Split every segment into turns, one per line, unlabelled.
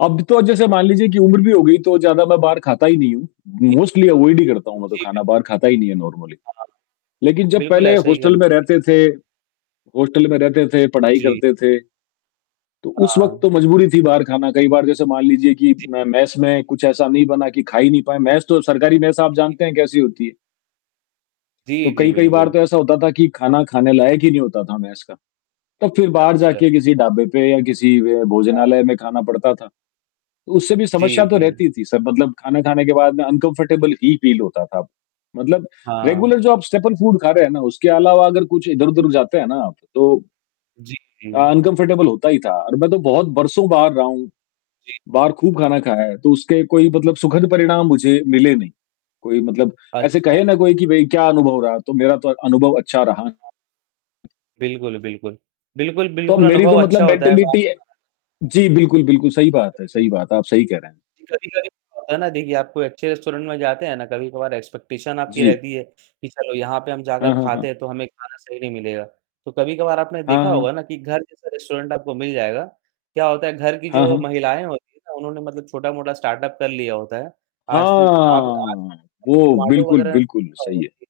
अब तो जैसे मान लीजिए कि उम्र भी हो गई तो ज़्यादा मैं बाहर खाता ही नहीं हूँ,
जी, जी।
मोस्टली अवॉयड ही करता हूँ मैं तो
जी,
खाना
बिल्कुल।
बाहर खाता ही नहीं है नॉर्मली,
हाँ।
लेकिन जब
बिल्कुल
पहले
ऐसा ही
हॉस्टल
करना
में
चाहिए।
रहते थे हॉस्टल में रहते थे, पढ़ाई
जी।
करते थे, तो उस वक़्त
हाँ।
तो मजबूरी थी बाहर खाना। कई बार जैसे मान लीजिए कि
जी,
म
जी।
मेस में कुछ ऐसा नहीं बना कि खा ही नहीं पाए, मेस तो सरकारी मेस आप
जी,
जानते हैं
जी।
कैसी होती है।
जी,
तो
जी।
कई-कई बार
बिल्कुल।
तो ऐसा होता था कि खाना खाने लायक ही नहीं होता था मेस का, तो फिर बाहर
अच्छा।
जाके किसी ढाबे पे या किसी
हाँ।
भोजनालय में खाना पड़ता था, उससे भी
जी,
समस्या तो
जी।
रहती थी सर, मतलब खाना, खाने के बाद अनकम्फर्टेबल
जी।
ही फील होता था, मतलब
हाँ।
रेगुलर जो आप स्टेपल फ़ूड खा रहे हैं ना उसके अलावा अगर कुछ इधर-उधर
जी।
जाते हैं ना आप तो अ,
जी।
अनकम्फर्टेबल होता ही था और मैं तो बहुत बरसों बाहर रहा हूँ,
जी।
बाहर खूब खाना खाया है तो उसके कोई मतलब सुखद परिणाम मुझे मिले नहीं, कोई मतलब ऐसे
अच्छा।
कहे ना कोई कि भाई क्या अनुभव रहा? तो मेरा तो अनुभव अच्छा रहा।
जी हाँ बिल्कुल, बिल्कुल। बिल्कुल,
तो
बिल्कुल।
मेरी तो
अनुभव
मतलब
अच्छा होता है बाहर
मेंटैलिटी
का खाना खाने का।
जी, बिल्कुल, बिल्कुल सही बात है सही
कभी-कभी
बात है। आप सही कह रहे हैं।
जी, कभी-कभी होता है ना देखिए आप कोई अच्छे रेस्टोरेंट में जाते हैं ना कभी-कभार एक्सपेक्टेशन आपकी
जी।
रहती है कि चलो यहाँ पे हम जाकर
हाँ, हाँ,
खाते
हाँ।
हैं, तो हमें खाना सही नहीं मिलेगा, तो कभी-कभार आपने
हाँ,
देखा होगा
हाँ।
ना कि घर जैसा रेस्टोरेंट आपको मिल जाएगा। क्या होता है घर की
हाँ,
जो
हाँ।
महिलाएँ होती हैं ना उन्होंने मतलब छोटा-मोटा स्टार्टअप कर लिया होता है, आज आप
हाँ!
[unintelligible]
वो
जोमाटो
बिल्कुल,
वग़ैरह में
बिल्कुल
देखा होगा
सही है।
कि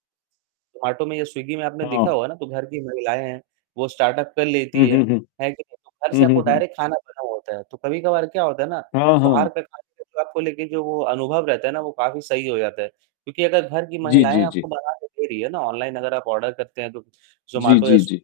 जोमाटो में या स्विग्गी में आपने देखा
हाँ।
होगा ना तो घर की महिलाएँ हैं, वो स्टार्टअप कर लेती
हुँ,
हैं,
हुँ, हुँ।
है कि नहीं? तो घर से
हुँ,
आपको
हुँ, हुँ।
डायरेक्ट खाना बना हुआ होता है। तो कभी-कभार क्या होता है ना
हाँ,
बाहर
हाँ।
का खाने का जो आपको लेके जो वो अनुभव रहता है ना वो काफ़ी सही हो जाता है, क्योंकि अगर घर की
जी,
महिलाएँ
जी,
आपको
जी।
बनाके दे रही है ना ऑनलाइन अगर आप आर्डर करते हैं, तो
जी,
जोमाटो या
जी,
स्व
जी।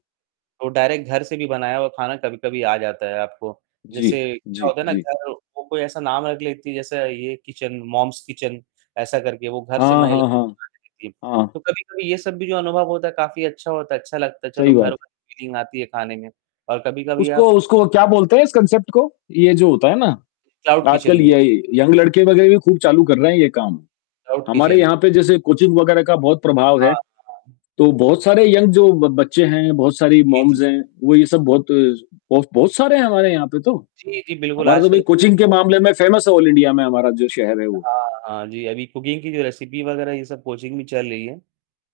तो डायरेक्ट घर से भी बनाया हुआ खाना कभी-कभी आ जाता है आपको, जैसे
जी,
क्या
जी,
होता है ना
जी।
घर को कोई ऐसा नाम रख लेती हैं जैसे ये किचन, मॉम्स किचन ऐसा करके वो घर से
हाँ,
महिलाएँ बनाके
हाँ।
देती हैं
हाँ।
तो कभी-कभी ये सब भी जो अनुभव होता है काफ़ी अच्छा होता है, अच्छा लगता है, चलो
सही
घर
बात।
वाली फीलिंग आती है खाने में और कभी-कभी
उसको
आप
उसको क्या बोलते हैं इस कॉन्सेप्ट को? ये जो होता है ना
क्लाउड
आजकल
किचन बोलते हैं।
ये यंग लड़के वगैरह भी खूब चालू कर रहे हैं ये काम।
क्लाउड
हमारे
किचन।
यहाँ पे जैसे कोचिंग वगैरह का बहुत प्रभाव है,
हाँ, हाँ।
तो बहुत सारे यंग जो बच्चे हैं, बहुत सारी
जी, जी।
मॉम्स हैं, वो ये सब बहुत ब बहुत सारे हैं हमारे यहाँ पे तो,
जी, जी। बिल्कुल
हमारा तो भाई
आजकल
कोचिंग के
[unintelligible]
मामले में फेमस है ऑल इंडिया में हमारा जो शहर है वो।
हाँ, हाँ। जी, अभी कुकिंग की जो रेसिपी वग़ैरह ये सब कोचिंग भी चल रही हैं,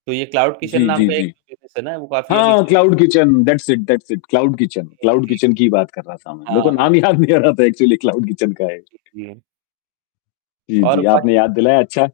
तो ये क्लाउड किचन
जी,
नाम
जी,
का एक
जी।
जो बिज़नेस है ना, वो काफ़ी अभी
हाँ,
चल रहा
क्लाउड
है।
Kitchen, that's it that's it, cloud kitchen
जी,
क्लाउड
जी।
किचन की ही बात कर रहा था मैं। मेरे
हाँ,
को
हाँ।
नाम याद नहीं आ रहा था एक्चुअली क्लाउड किचन का ये।
जी, जी।
जी,
और
जी
बाकी [unintelligible]
आपने याद दिलाया अच्छा।